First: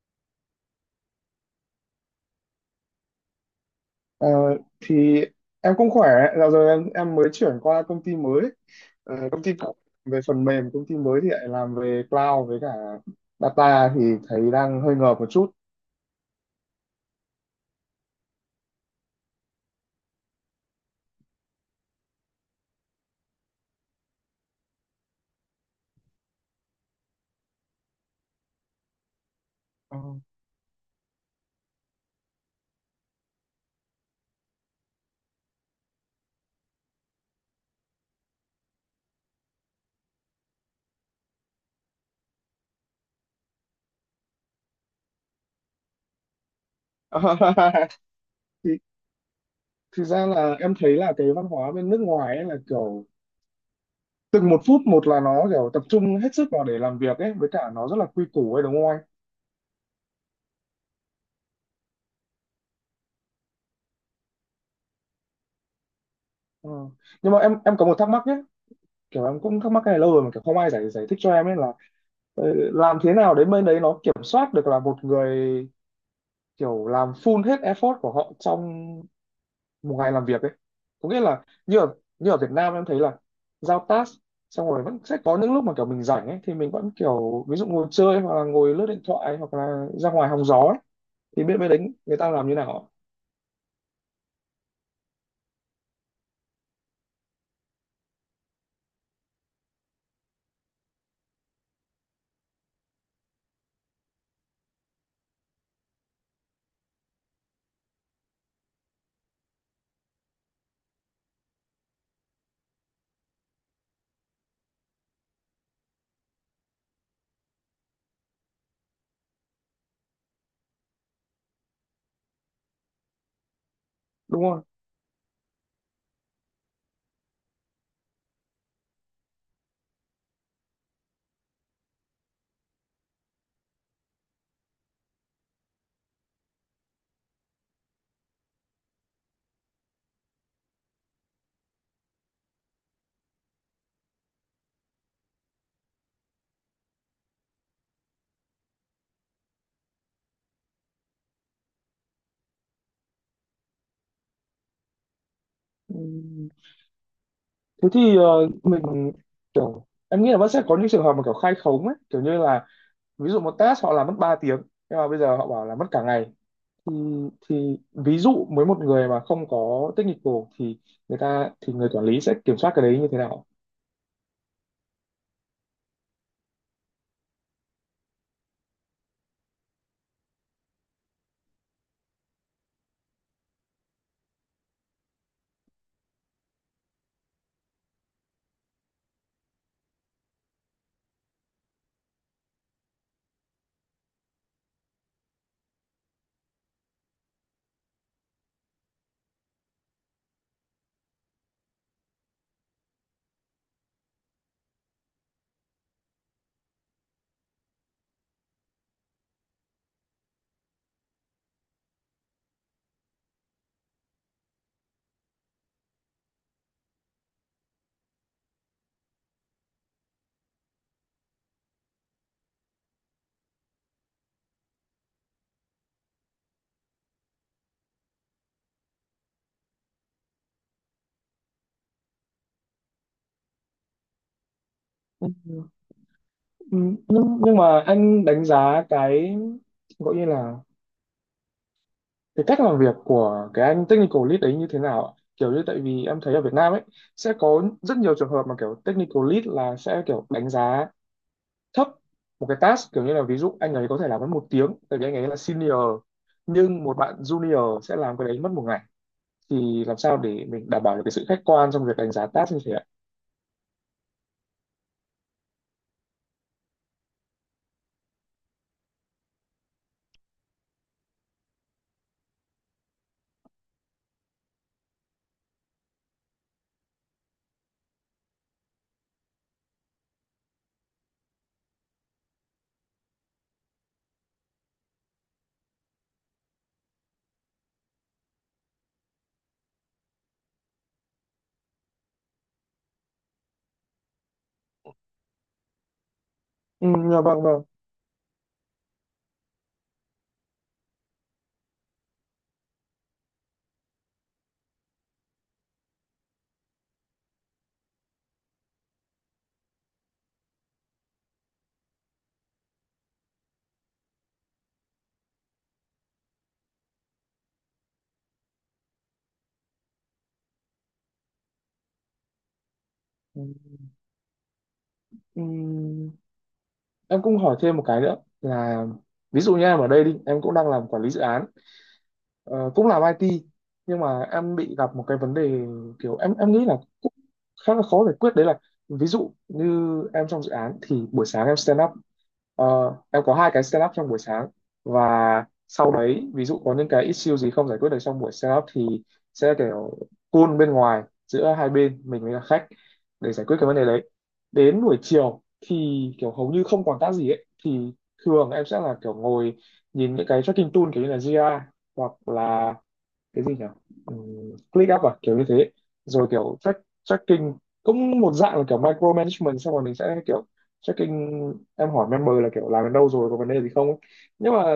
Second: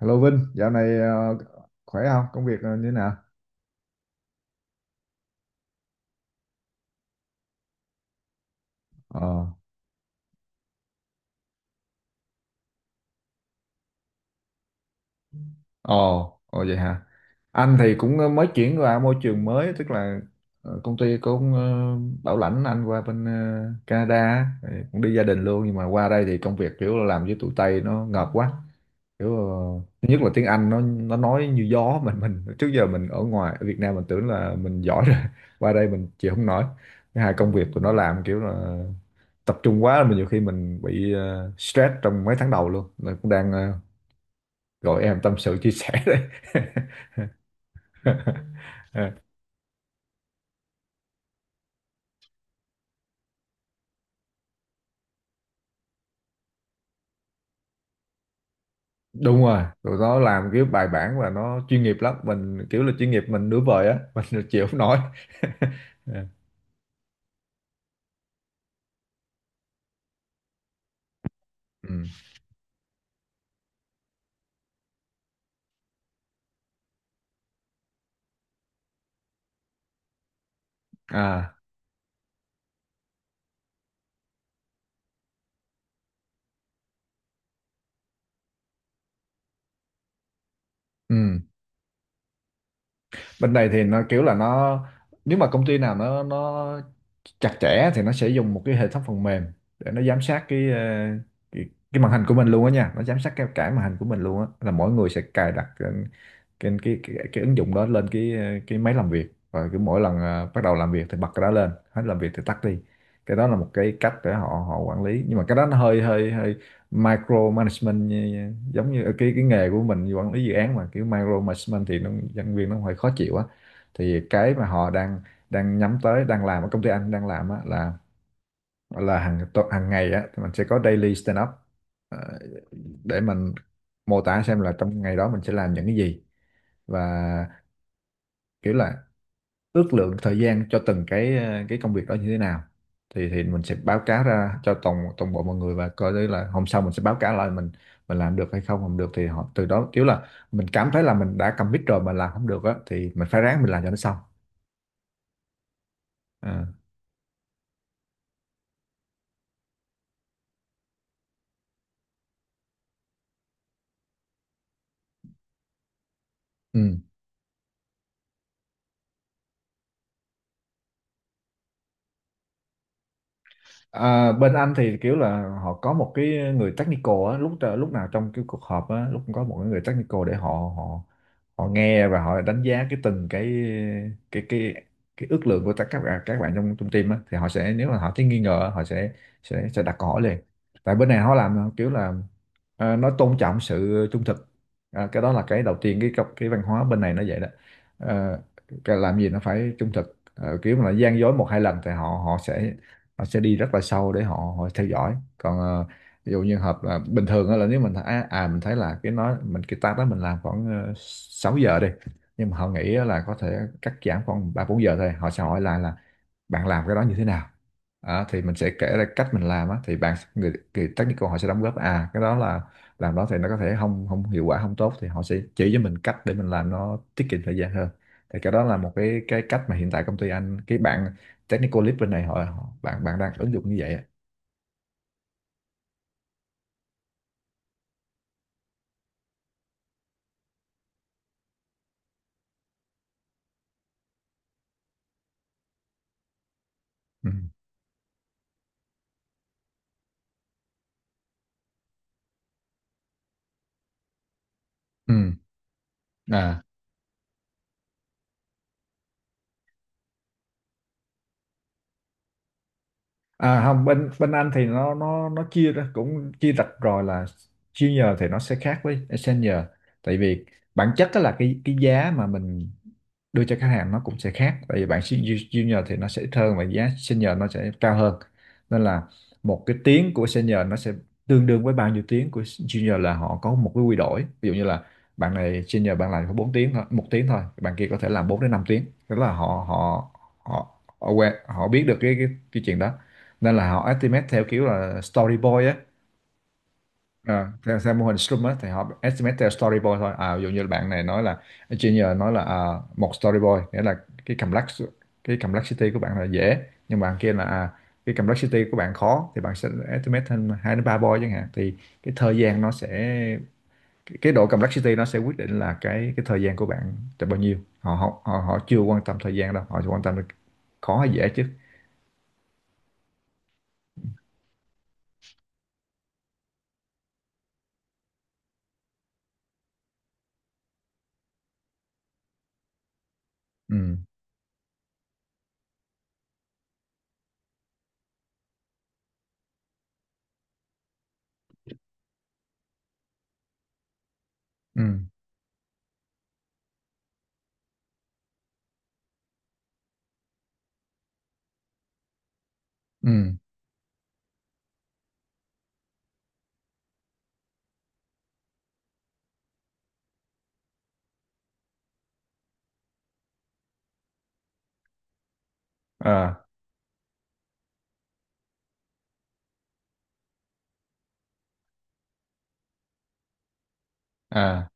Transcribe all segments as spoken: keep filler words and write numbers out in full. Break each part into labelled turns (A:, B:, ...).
A: Hello Vinh, dạo này ờ, khỏe không? Công việc ờ, như thế nào?
B: Ờ, thì em cũng khỏe. Dạo rồi em em mới chuyển qua công ty mới. Ờ, công
A: Ờ,
B: ty cũ về phần mềm, công ty mới thì lại làm về cloud với cả data, thì thấy đang hơi ngợp một chút.
A: ồ, ồ vậy hả? Anh thì cũng ờ, mới chuyển qua môi trường mới, tức là ờ, công ty cũng ờ, bảo lãnh anh qua bên ờ, Canada, á, thì cũng đi gia đình luôn, nhưng mà qua đây thì công việc kiểu là làm với tụi Tây nó ngợp quá. Kiểu ờ,
B: Ờ,
A: thứ nhất là tiếng Anh nó nó nói như gió mình mình trước giờ mình ở ngoài ở Việt Nam mình tưởng là mình giỏi rồi, qua đây mình chịu không nổi. Thứ hai công việc tụi nó làm kiểu là tập trung quá mà nhiều khi mình bị ờ, stress trong mấy tháng đầu luôn nên cũng đang ờ, gọi em tâm sự chia sẻ đây.
B: thì thực ra là em thấy là cái văn hóa bên nước ngoài ấy là kiểu từng một phút một là nó kiểu tập trung hết sức vào để làm việc ấy, với cả nó rất là quy củ ấy, đúng không anh?
A: Đúng rồi, tụi nó làm cái bài bản và nó chuyên nghiệp lắm, mình kiểu là chuyên nghiệp mình nửa vời á. Mình chịu không nổi. Ờ,
B: Ừ, nhưng mà em em có một thắc mắc nhé. Kiểu em cũng thắc mắc cái này lâu rồi mà kiểu không ai giải giải thích cho em ấy là
A: ừ.
B: ờ, làm thế nào đến bên đấy nó kiểm soát được là một người kiểu làm full hết effort của họ trong một ngày làm việc ấy. Có nghĩa là
A: À,
B: như ở, như ở Việt Nam em thấy là giao task xong rồi vẫn sẽ có những lúc mà kiểu mình rảnh ấy, thì mình vẫn kiểu ví dụ ngồi chơi hoặc là ngồi lướt điện thoại hoặc là ra ngoài hóng gió ấy.
A: ừ.
B: Thì biết bên đấy người ta làm như nào ạ?
A: Bên đây thì nó kiểu là nó, nếu mà công ty nào nó nó chặt chẽ thì nó sẽ dùng một cái hệ thống phần mềm để nó giám sát cái ờ, cái, cái màn hình của mình luôn á nha, nó giám sát cái cả màn hình của mình luôn á, là mỗi người sẽ cài đặt cái cái cái, cái, cái ứng dụng đó lên cái ờ, cái máy làm việc, và cứ mỗi lần ờ, bắt đầu làm việc thì bật cái đó lên, hết làm việc thì tắt đi. Cái đó là một cái cách để họ họ quản lý, nhưng mà cái đó nó hơi hơi hơi micro management, như, giống như ờ, cái cái nghề của mình quản lý dự án mà kiểu micro management thì nó nhân viên nó hơi khó chịu á. Thì
B: Đúng
A: cái
B: không.
A: mà họ đang đang nhắm tới, đang làm ở công ty anh đang làm á, là là hàng tu- hàng ngày á thì mình sẽ có daily stand up, ờ, để mình mô tả xem là trong ngày đó mình sẽ làm những cái gì, và kiểu là ước lượng thời gian cho từng cái ờ, cái công việc đó như thế nào. Thì thì mình sẽ báo cáo ra cho toàn toàn bộ mọi người, và coi đấy là hôm sau mình sẽ báo cáo lại mình mình làm được hay không không được. Thì họ từ đó kiểu là mình cảm thấy là mình đã commit rồi mà làm không được á thì mình phải ráng mình làm cho nó xong.
B: Ừm,
A: À,
B: thế thì ờ, mình kiểu em nghĩ là vẫn sẽ có những trường hợp mà kiểu khai khống ấy, kiểu như là ví dụ một task họ làm mất ba tiếng nhưng mà bây giờ họ bảo là mất cả ngày. Thì
A: ừ.
B: thì ví dụ với một người mà không có technical thì người ta thì người quản lý sẽ kiểm soát cái đấy như thế nào?
A: À, bên anh thì kiểu là họ có một cái người technical á, lúc lúc nào trong cái cuộc họp á, lúc cũng có một cái người technical để họ họ họ nghe và họ đánh giá cái từng cái cái cái cái ước lượng của tất các bạn, các bạn trong trong team á. Thì họ sẽ, nếu mà họ thấy nghi ngờ, họ sẽ sẽ sẽ đặt câu hỏi liền. Tại bên này họ làm kiểu là ờ, nó tôn trọng sự trung thực. À, cái đó là cái đầu tiên, cái cái văn hóa bên này nó vậy đó. Ờ, cái làm gì nó phải trung thực. Ờ, kiểu mà là gian dối một hai lần thì họ họ sẽ họ sẽ đi rất là sâu để họ, họ theo dõi. Còn ờ, ví dụ như hợp là bình thường á, là nếu mình à, à mình thấy là cái nói mình cái task đó mình làm khoảng uh, sáu giờ đi, nhưng mà họ nghĩ á là có thể cắt giảm khoảng ba bốn giờ thôi, họ sẽ hỏi lại là bạn làm cái đó như thế nào. Đó, thì mình sẽ kể ra cách mình làm á, thì bạn người, người technical họ sẽ đóng góp, à cái đó là làm đó thì nó có thể không không hiệu quả không tốt, thì họ sẽ chỉ cho mình cách để mình làm nó tiết kiệm thời gian hơn. Thì cái đó là một cái cái cách mà hiện tại công ty anh, cái bạn technical lead bên này họ, họ bạn bạn đang ứng dụng như vậy á.
B: Ừ, nhưng nhưng mà anh đánh giá cái gọi như là cái cách làm việc của cái anh technical lead ấy như thế nào ạ? Kiểu như tại vì em thấy ở Việt Nam ấy
A: Ừ.
B: sẽ có rất nhiều trường hợp mà kiểu technical lead là sẽ kiểu đánh giá thấp một cái task, kiểu như là ví dụ anh ấy có thể làm mất một tiếng tại vì anh ấy
A: Ừ.
B: là senior,
A: À.
B: nhưng một bạn junior sẽ làm cái đấy mất một ngày. Thì làm sao để mình đảm bảo được cái sự khách quan trong việc đánh giá task như thế ạ?
A: À không, bên bên anh thì nó nó nó chia ra cũng chia rạch rồi là junior thì nó sẽ khác với senior, tại vì bản chất đó là cái cái giá mà mình đưa cho khách hàng nó cũng sẽ khác. Tại vì bản ju- junior thì nó sẽ ít hơn và giá senior nó sẽ cao hơn. Nên là một cái tiếng của senior nó sẽ tương đương với bao nhiêu tiếng của junior, là họ có một cái quy đổi. Ví dụ như là bạn này senior bạn làm có bốn tiếng thôi, một tiếng thôi, bạn kia có thể làm bốn đến năm tiếng. Tức là họ họ họ họ quen, họ biết được cái cái, cái chuyện đó. Nên là họ estimate theo kiểu là storyboard á.
B: Ừ, dạ vâng
A: Ờ,
B: vâng.
A: theo, theo mô hình Scrum á thì họ estimate theo storyboard thôi à. Ví dụ như bạn này nói là junior, nói là à, một storyboard nghĩa là cái complex cái complexity của bạn là dễ, nhưng bạn kia là à, cái complexity của bạn khó, thì bạn sẽ estimate thêm hai đến ba boy chẳng hạn. Thì cái thời gian nó sẽ, cái, cái độ complexity nó sẽ quyết định là cái cái thời gian của bạn là bao nhiêu. Họ họ họ, họ chưa quan tâm thời gian đâu, họ chỉ quan tâm là khó hay dễ chứ.
B: Ừ, ừ, em cũng hỏi thêm một cái nữa, là ví dụ như em ở đây đi, em cũng đang làm quản lý dự án, Ờ, cũng làm i tê,
A: Ừ.
B: nhưng mà em bị gặp một cái vấn đề kiểu em em nghĩ là cũng khá là khó giải quyết, đấy là ví dụ như em trong dự án thì buổi sáng em stand up. Ờ, em có hai cái stand up trong buổi sáng, và
A: Ừ.
B: sau đấy ví dụ có những cái issue gì không giải quyết được trong buổi stand up thì sẽ kiểu call bên ngoài giữa hai bên mình với cả khách
A: Ừ.
B: để giải quyết cái vấn đề đấy. Đến buổi chiều thì kiểu hầu như không còn tác gì ấy, thì thường em sẽ là kiểu ngồi nhìn những cái tracking tool kiểu như là gi a hoặc là cái gì nhỉ, Ừm, click up à, kiểu như thế. Rồi
A: À.
B: kiểu track, tracking cũng một dạng là kiểu micro management, xong rồi mình sẽ kiểu tracking, em hỏi member là kiểu làm đến đâu rồi, có vấn đề gì không ấy. Nhưng mà
A: À.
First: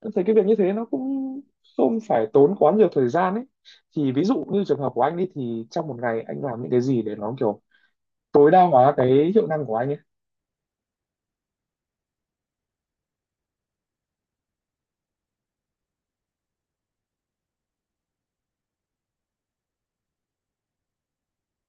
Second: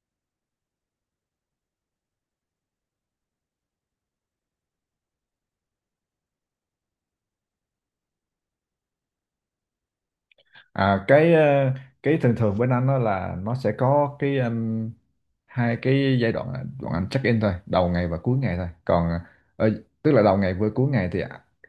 B: tôi thấy cái việc như thế nó cũng không phải tốn quá nhiều thời gian ấy. Thì ví dụ như trường hợp của anh đi, thì trong một ngày anh làm những cái gì để nó kiểu tối đa hóa cái hiệu năng của anh ấy?
A: À, cái ờ, cái thường thường bên anh đó là nó sẽ có cái um, hai cái giai đoạn là bọn anh check in thôi, đầu ngày và cuối ngày thôi. Còn ờ, tức là đầu ngày với cuối ngày thì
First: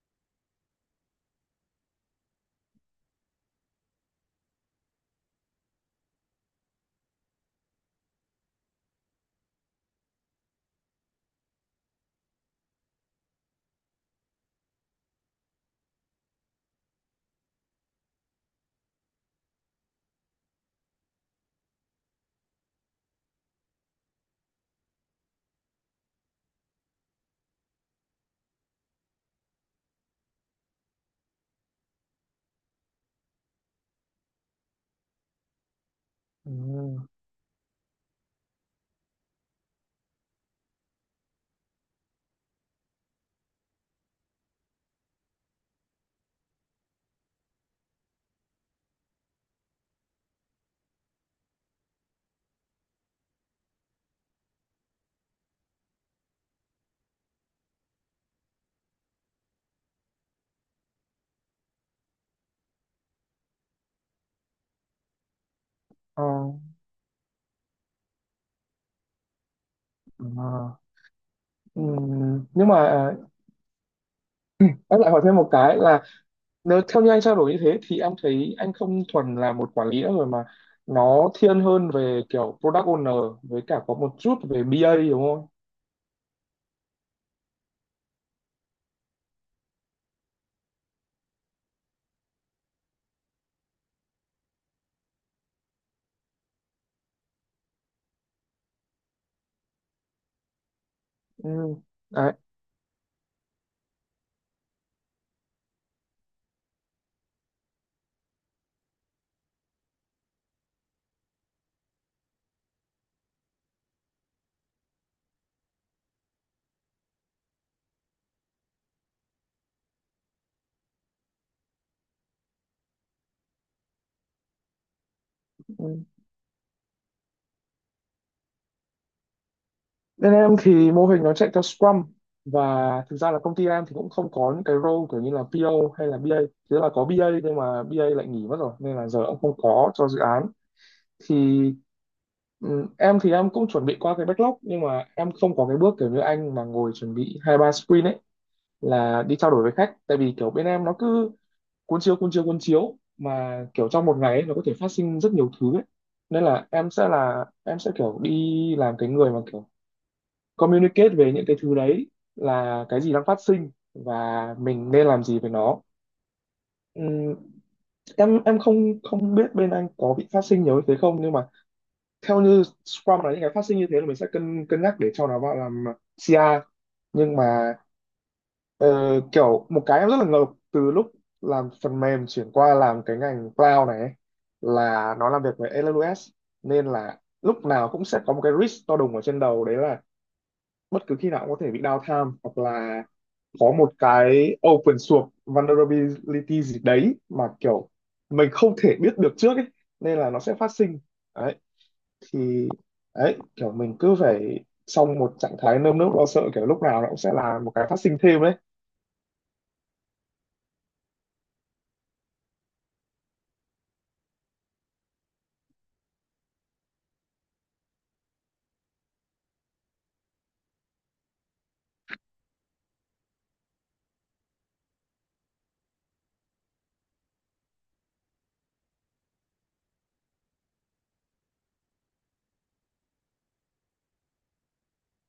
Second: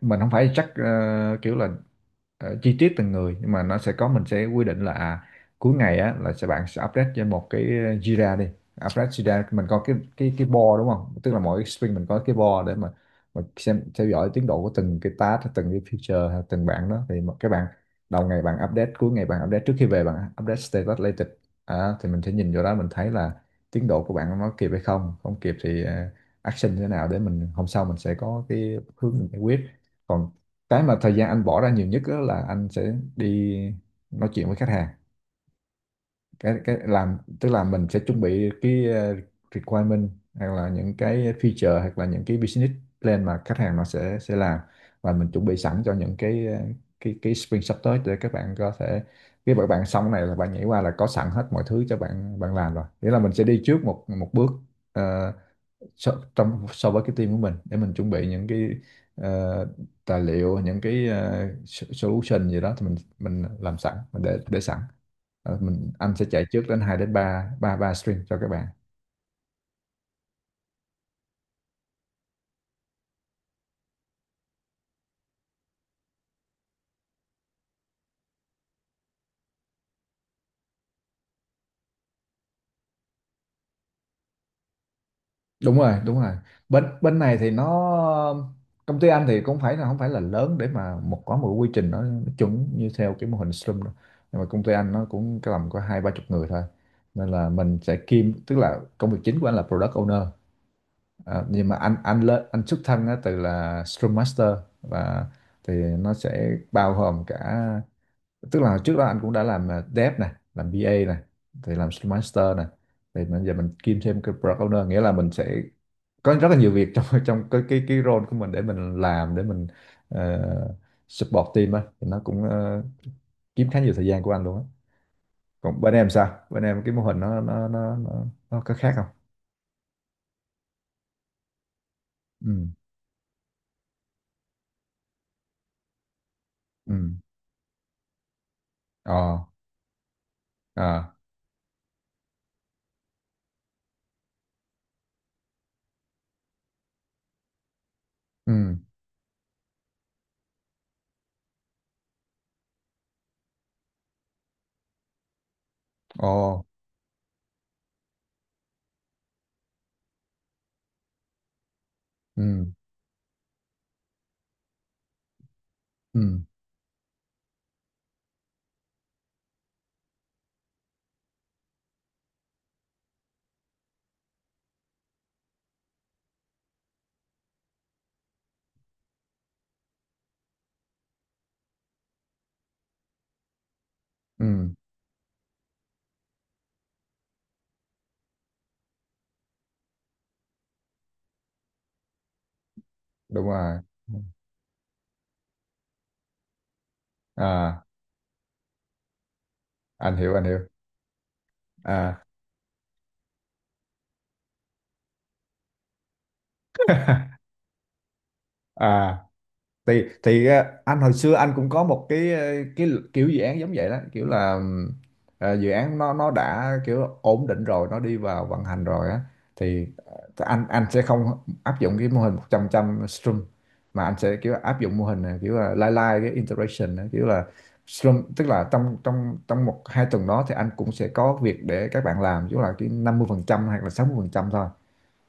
A: mình không phải check ờ, kiểu là ờ, chi tiết từng người, nhưng mà nó sẽ có, mình sẽ quy định là à, cuối ngày á là sẽ bạn sẽ update cho một cái ờ, Jira đi, update Jira. Mình có cái cái cái board đúng không, tức là mỗi cái sprint mình có cái board để mà mà xem theo dõi tiến độ của từng cái task hay từng cái feature hay từng bạn đó. Thì mà các bạn đầu ngày bạn update, cuối ngày bạn update, trước khi về bạn update status latest. À, thì mình sẽ nhìn vô đó mình thấy là tiến độ của bạn nó kịp hay không không kịp, thì ờ, action như thế nào để mình hôm sau mình sẽ có cái hướng mình giải quyết. Còn cái mà thời gian anh bỏ ra nhiều nhất đó là anh sẽ đi nói chuyện với khách hàng. Cái cái
B: Ừm,
A: làm tức là mình sẽ chuẩn bị cái ờ, requirement hoặc là những cái feature hoặc là những cái business plan mà khách hàng nó sẽ sẽ làm, và mình chuẩn bị sẵn cho những cái ờ, cái cái sprint sắp tới để các bạn có thể, khi các bạn xong cái này là bạn nhảy qua là có sẵn hết mọi thứ cho bạn bạn làm rồi. Nghĩa là mình sẽ đi trước một một bước ờ, so, trong so với cái team của mình, để mình chuẩn bị những cái ờ, tài liệu, những cái ờ, so- solution gì đó, thì mình mình làm sẵn mình để để sẵn. Ờ, mình anh sẽ
B: ờ,
A: chạy trước đến hai đến ba ba ba stream cho các bạn.
B: ờ. Ừm, nhưng mà à, em lại hỏi thêm một cái là nếu theo như anh trao đổi như thế thì em thấy anh không thuần là một quản lý nữa rồi, mà nó thiên hơn về kiểu product owner với cả có một chút về bê a, đúng không?
A: Đúng rồi đúng rồi bên bên này thì nó, công ty anh thì cũng phải là không phải là lớn để mà một có một quy trình nó chuẩn như theo cái mô hình Scrum đâu. Nhưng mà công ty anh nó cũng cái tầm có hai ba chục người thôi, nên là mình sẽ kiêm. Tức là công việc chính của anh là product owner. À,
B: Ừ.
A: nhưng mà anh anh
B: Đấy.
A: lên, anh xuất thân á, từ là Scrum Master, và thì nó sẽ bao gồm cả, tức là trước đó anh cũng đã làm à, dev này, làm bê a này, thì làm Scrum Master này, thì bây giờ mình kiêm thêm cái Product Owner. Nghĩa là mình sẽ có rất là nhiều việc trong trong cái cái cái role của mình để mình làm, để mình ờ, support team á, thì nó cũng ờ, kiếm khá nhiều thời gian của anh luôn á. Còn bên
B: Ừ.
A: em sao, bên em cái mô hình nó nó nó nó, nó có khác không?
B: Bên em thì mô hình nó chạy theo Scrum, và
A: Ừ.
B: thực ra là công ty em thì cũng không có những cái role kiểu như là pê ô hay là BA. Thế là
A: Ừ.
B: có BA nhưng mà bê a lại nghỉ mất rồi nên là giờ
A: Ờ.
B: cũng không có cho dự án.
A: À.
B: Thì ừ, em thì em cũng chuẩn bị qua cái backlog nhưng mà em không có cái bước kiểu như anh mà ngồi chuẩn bị hai ba sprint ấy,
A: Ừ.
B: là đi trao đổi với khách. Tại vì kiểu bên em nó cứ cuốn chiếu cuốn chiếu cuốn chiếu mà kiểu trong một ngày ấy, nó có thể phát sinh rất nhiều thứ ấy.
A: Ồ.
B: Nên là em sẽ là em sẽ kiểu đi làm cái người mà kiểu communicate về những cái thứ đấy,
A: Ừ.
B: là cái gì đang phát sinh và mình nên làm gì với nó.
A: Ừ.
B: Ừm, em em không không biết bên anh có bị phát sinh nhiều như thế không, nhưng mà theo như Scrum là những cái phát sinh như thế là mình sẽ cân cân nhắc để cho nó vào làm xê i. Nhưng mà Ờ, kiểu một cái em rất là ngợp từ lúc làm phần mềm chuyển qua làm cái ngành cloud này ấy,
A: Ừ.
B: là nó làm việc với a vê ét, nên là lúc nào cũng sẽ có một cái risk to đùng ở trên đầu, đấy là bất cứ khi nào cũng có thể bị downtime hoặc là
A: Đúng
B: có
A: rồi.
B: một
A: Ừ.
B: cái open source vulnerability gì đấy mà
A: À,
B: kiểu mình không thể biết được trước ấy,
A: anh
B: nên là
A: hiểu
B: nó
A: anh
B: sẽ
A: hiểu.
B: phát sinh đấy.
A: à
B: Thì đấy, kiểu mình cứ phải trong một trạng thái nơm nớp lo sợ kiểu lúc nào nó cũng sẽ là một cái phát sinh thêm đấy.
A: à thì thì ờ, anh hồi xưa anh cũng có một cái ờ, cái kiểu dự án giống vậy đó, kiểu là ừm, ờ, dự án nó nó đã kiểu ổn định rồi, nó đi vào vận hành rồi á. Thì ờ, anh anh sẽ không áp dụng cái mô hình một trăm trăm stream, mà anh sẽ kiểu áp dụng mô hình này, kiểu là lai lai cái interaction á, kiểu là stream. Tức là trong trong trong một hai tuần đó thì anh cũng sẽ có việc để các bạn làm, chứ là cái năm mươi phần trăm hoặc là sáu mươi phần trăm thôi,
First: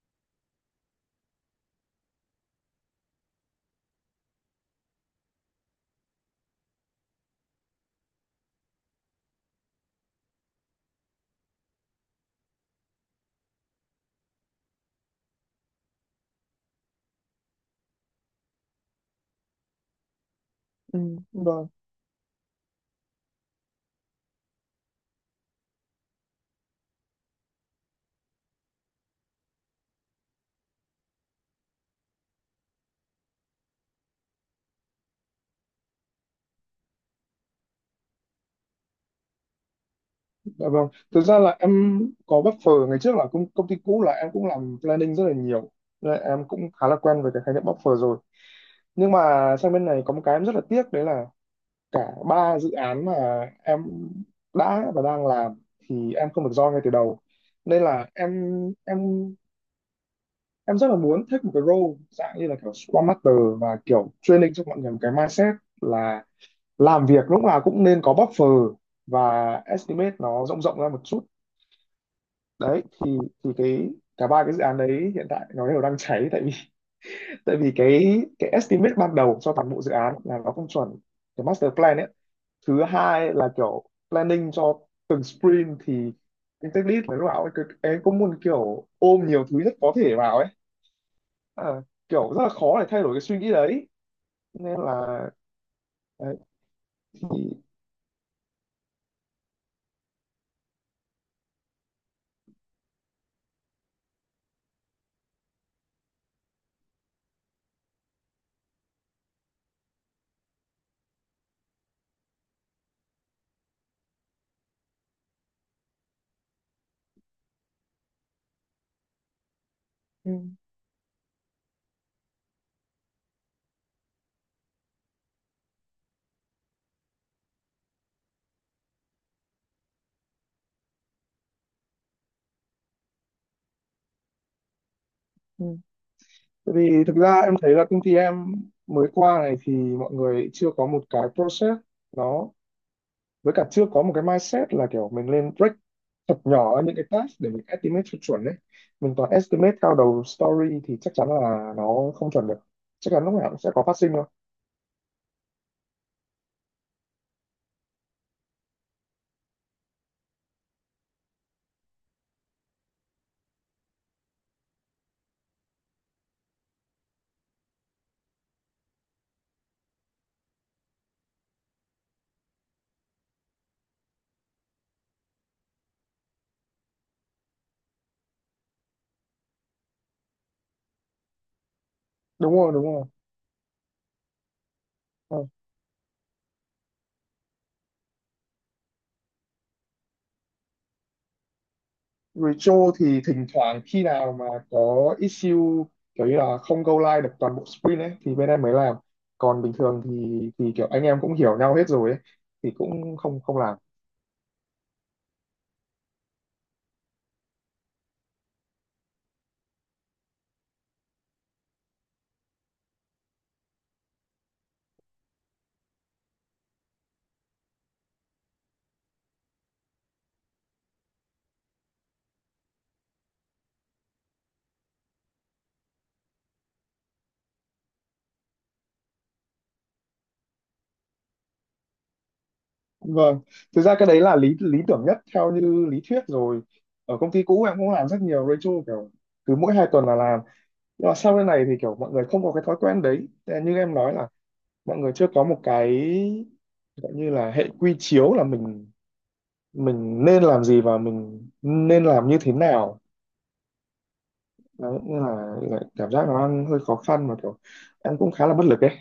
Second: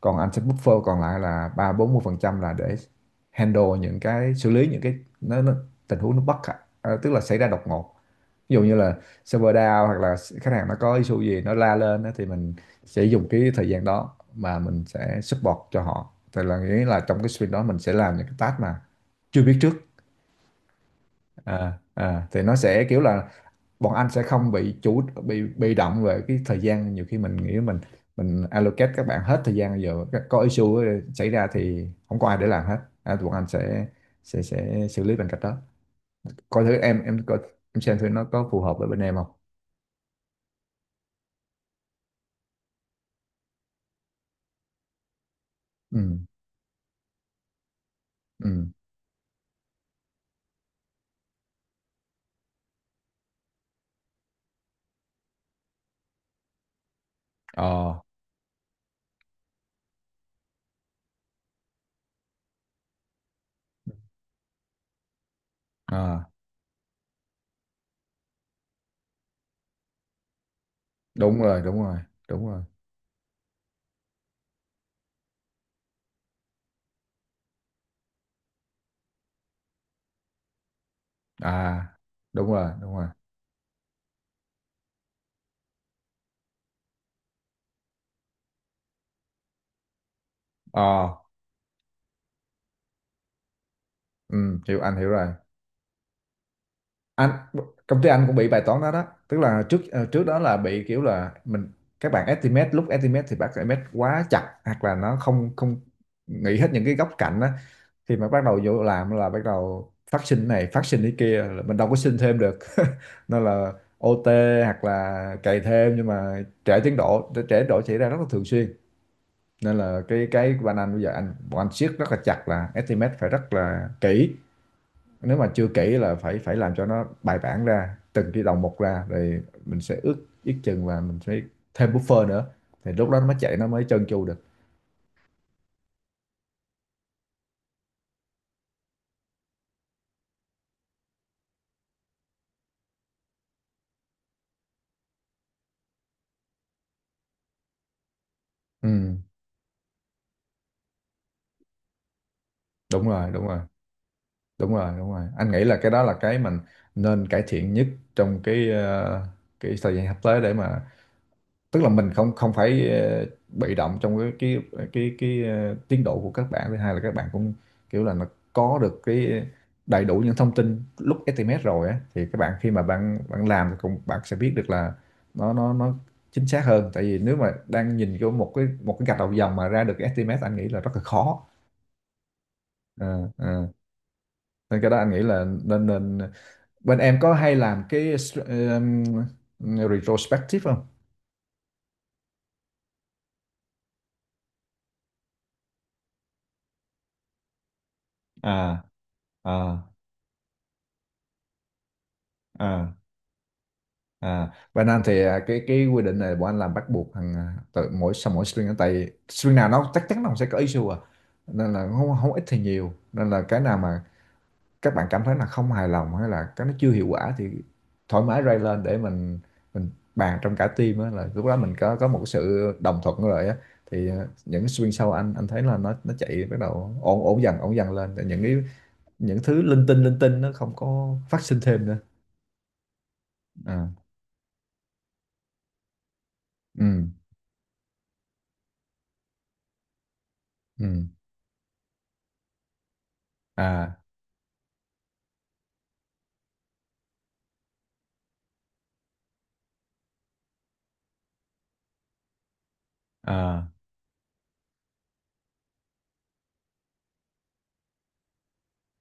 A: còn anh sẽ buffer còn lại là ba bốn mươi phần trăm là để handle những cái, xử lý những cái nó, nó tình huống nó bất khả, à, tức là xảy ra đột ngột. Ví dụ như là server down hoặc là khách hàng nó có issue gì nó la lên á, thì mình sẽ dùng cái thời gian đó mà mình sẽ support cho họ. Thì là nghĩa là trong cái sprint đó mình sẽ làm những cái task mà chưa biết trước.
B: Ừ, đúng rồi.
A: À, à, thì nó sẽ kiểu là bọn anh sẽ không bị chủ bị bị động về cái thời gian. Nhiều khi mình nghĩ mình mình allocate các bạn hết thời gian, giờ các- có issue xảy ra thì không có ai để làm hết. À, bọn anh sẽ sẽ sẽ xử lý bằng cách đó. Coi thử em em coi, em xem thử nó có phù hợp với bên em không.
B: Dạ vâng. Thực ra là em có buffer. Ngày trước là công, công ty cũ là em cũng làm planning rất là nhiều.
A: Ừ,
B: Nên là em cũng khá là quen với cái khái niệm buffer rồi.
A: ừ,
B: Nhưng mà sang bên này có một cái em rất là tiếc đấy là cả ba dự án mà em đã và đang làm thì em không được join ngay từ đầu. Nên
A: ờ,
B: là em em em rất là muốn take một cái role dạng như là kiểu Scrum Master và kiểu training cho mọi người một cái mindset là
A: à,
B: làm việc lúc nào cũng nên có buffer và estimate nó rộng rộng ra một chút.
A: đúng rồi đúng rồi đúng rồi.
B: Đấy thì thì cái cả ba cái dự án đấy hiện tại nó đều đang cháy, tại vì tại vì cái cái estimate ban đầu cho toàn bộ dự án là nó không chuẩn, cái master
A: À,
B: plan ấy.
A: đúng rồi
B: Thứ
A: đúng rồi.
B: hai là kiểu planning cho từng sprint thì cái tech lead phải lúc nào ấy, cứ- em cũng muốn kiểu ôm nhiều thứ nhất có thể vào ấy.
A: Ờ,
B: Ờ, kiểu rất là khó để thay đổi cái suy nghĩ đấy.
A: ừ, hiểu,
B: Nên
A: anh
B: là
A: hiểu rồi.
B: đấy, thì
A: anh Công ty anh cũng bị bài toán đó đó. Tức là trước ờ, trước đó là bị kiểu là mình, các bạn estimate, lúc estimate thì bác estimate quá chặt hoặc là nó không không nghĩ hết những cái góc cạnh á. Khi mà bắt đầu vô làm là bắt đầu phát sinh này phát sinh cái kia là mình đâu có xin thêm được nên là ô tê hoặc là cày thêm, nhưng mà trễ tiến độ, trễ tiến độ xảy ra rất là thường xuyên. Nên là cái
B: ừ,
A: cái của anh, anh bây giờ anh bọn anh siết rất là chặt là estimate phải rất là kỹ. Nếu mà chưa kỹ là phải phải làm cho nó bài bản ra, từng cái đầu một ra, rồi mình sẽ ước, ước chừng và mình sẽ thêm buffer nữa. Thì lúc đó nó mới chạy, nó mới trơn tru được.
B: ừ. Tại vì thực ra em thấy là công ty em mới qua này thì mọi người chưa có một cái process nó, với cả chưa có một cái mindset là kiểu mình lên break thật nhỏ những cái task để mình estimate cho chuẩn đấy. Mình
A: Ừ,
B: toàn estimate cao đầu story thì chắc chắn là nó không chuẩn được,
A: đúng
B: chắc chắn
A: rồi,
B: lúc
A: đúng
B: nào
A: rồi.
B: cũng sẽ có phát sinh thôi.
A: Đúng rồi, đúng rồi. Anh nghĩ là cái đó là cái mình nên cải thiện nhất trong cái ờ, cái thời gian sắp tới, để mà tức là mình không không phải ờ, bị động trong cái cái cái cái ờ, tiến độ của các bạn. Thứ hai là các bạn cũng kiểu là nó có được cái đầy đủ những thông tin lúc estimate rồi á, thì các bạn khi mà bạn bạn làm thì cũng, bạn sẽ biết được là nó nó nó chính xác hơn. Tại vì nếu mà đang nhìn vô một cái một cái gạch đầu dòng mà ra được cái estimate, anh nghĩ là rất là khó.
B: Đúng rồi đúng rồi.
A: Ờ, ờ, nên cái đó anh nghĩ
B: Ờ.
A: là nên nên bên em có hay làm cái str- ừm, retrospective không?
B: Retro thì thỉnh thoảng khi nào mà có issue kiểu như là không go live được toàn bộ sprint ấy thì bên em mới
A: À,
B: làm, còn bình
A: à,
B: thường thì thì kiểu anh em cũng hiểu nhau hết rồi ấy, thì
A: à.
B: cũng không không làm.
A: À, Việt Nam thì à, cái cái quy định này bọn anh làm bắt buộc thằng à, tự mỗi sau mỗi string, tại string nào nó chắc chắn nó cũng sẽ có issue à, nên là không, không ít thì nhiều. Nên là cái nào mà các bạn cảm thấy là không hài lòng hay là cái nó chưa hiệu quả thì thoải mái raise lên để mình mình bàn trong cả team á, là lúc đó mình có có một cái sự đồng thuận rồi á. Thì à, những string sau anh anh thấy là nó nó chạy bắt đầu ổn ổn dần ổn dần lên. Tại những cái, những thứ linh tinh linh tinh nó không có phát sinh thêm nữa.
B: Vâng, thực
A: À,
B: ra cái đấy là lý lý tưởng nhất theo như lý thuyết rồi.
A: ừ,
B: Ở công ty cũ em cũng làm rất nhiều Rachel kiểu cứ mỗi hai tuần là làm.
A: ừ,
B: Nhưng mà sau cái này thì kiểu mọi người không có cái thói quen đấy. Thế là như em
A: à,
B: nói là mọi người chưa có một cái gọi như là hệ quy chiếu là mình mình nên làm gì và mình nên làm như thế nào.
A: à.
B: Đấy, nên là lại cảm giác nó đang hơi khó khăn mà kiểu em cũng khá là bất lực ấy.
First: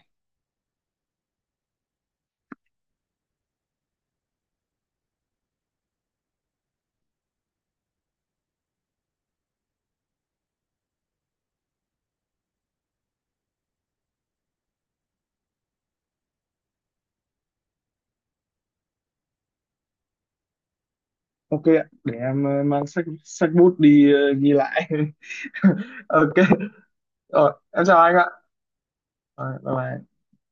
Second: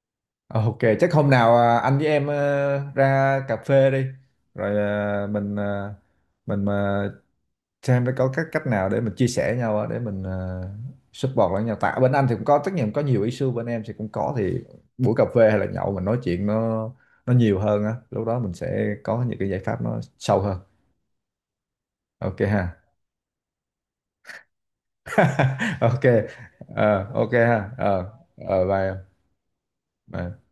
A: Ờ, ok, chắc hôm nào à, anh với em ờ, ra cà phê đi. Rồi à, mình à, mình mà xem có các cách nào để mình chia sẻ nhau á, để mình à, support lẫn nhau. Tại bên anh thì cũng có, tất nhiên có nhiều issue, bên em thì cũng có, thì buổi cà phê hay là nhậu mình nói chuyện nó nó nhiều hơn á. Lúc đó mình sẽ có những cái giải pháp nó sâu hơn.
B: Ok ạ, để
A: Ok
B: em ờ,
A: ha.
B: mang sách sách bút đi ờ, ghi lại.
A: Ok.
B: Ok,
A: Ờ, ok
B: ờ,
A: ha.
B: em chào
A: Ờ,
B: anh ạ.
A: ờ, bye em.
B: Rồi, bye bye.
A: Bye.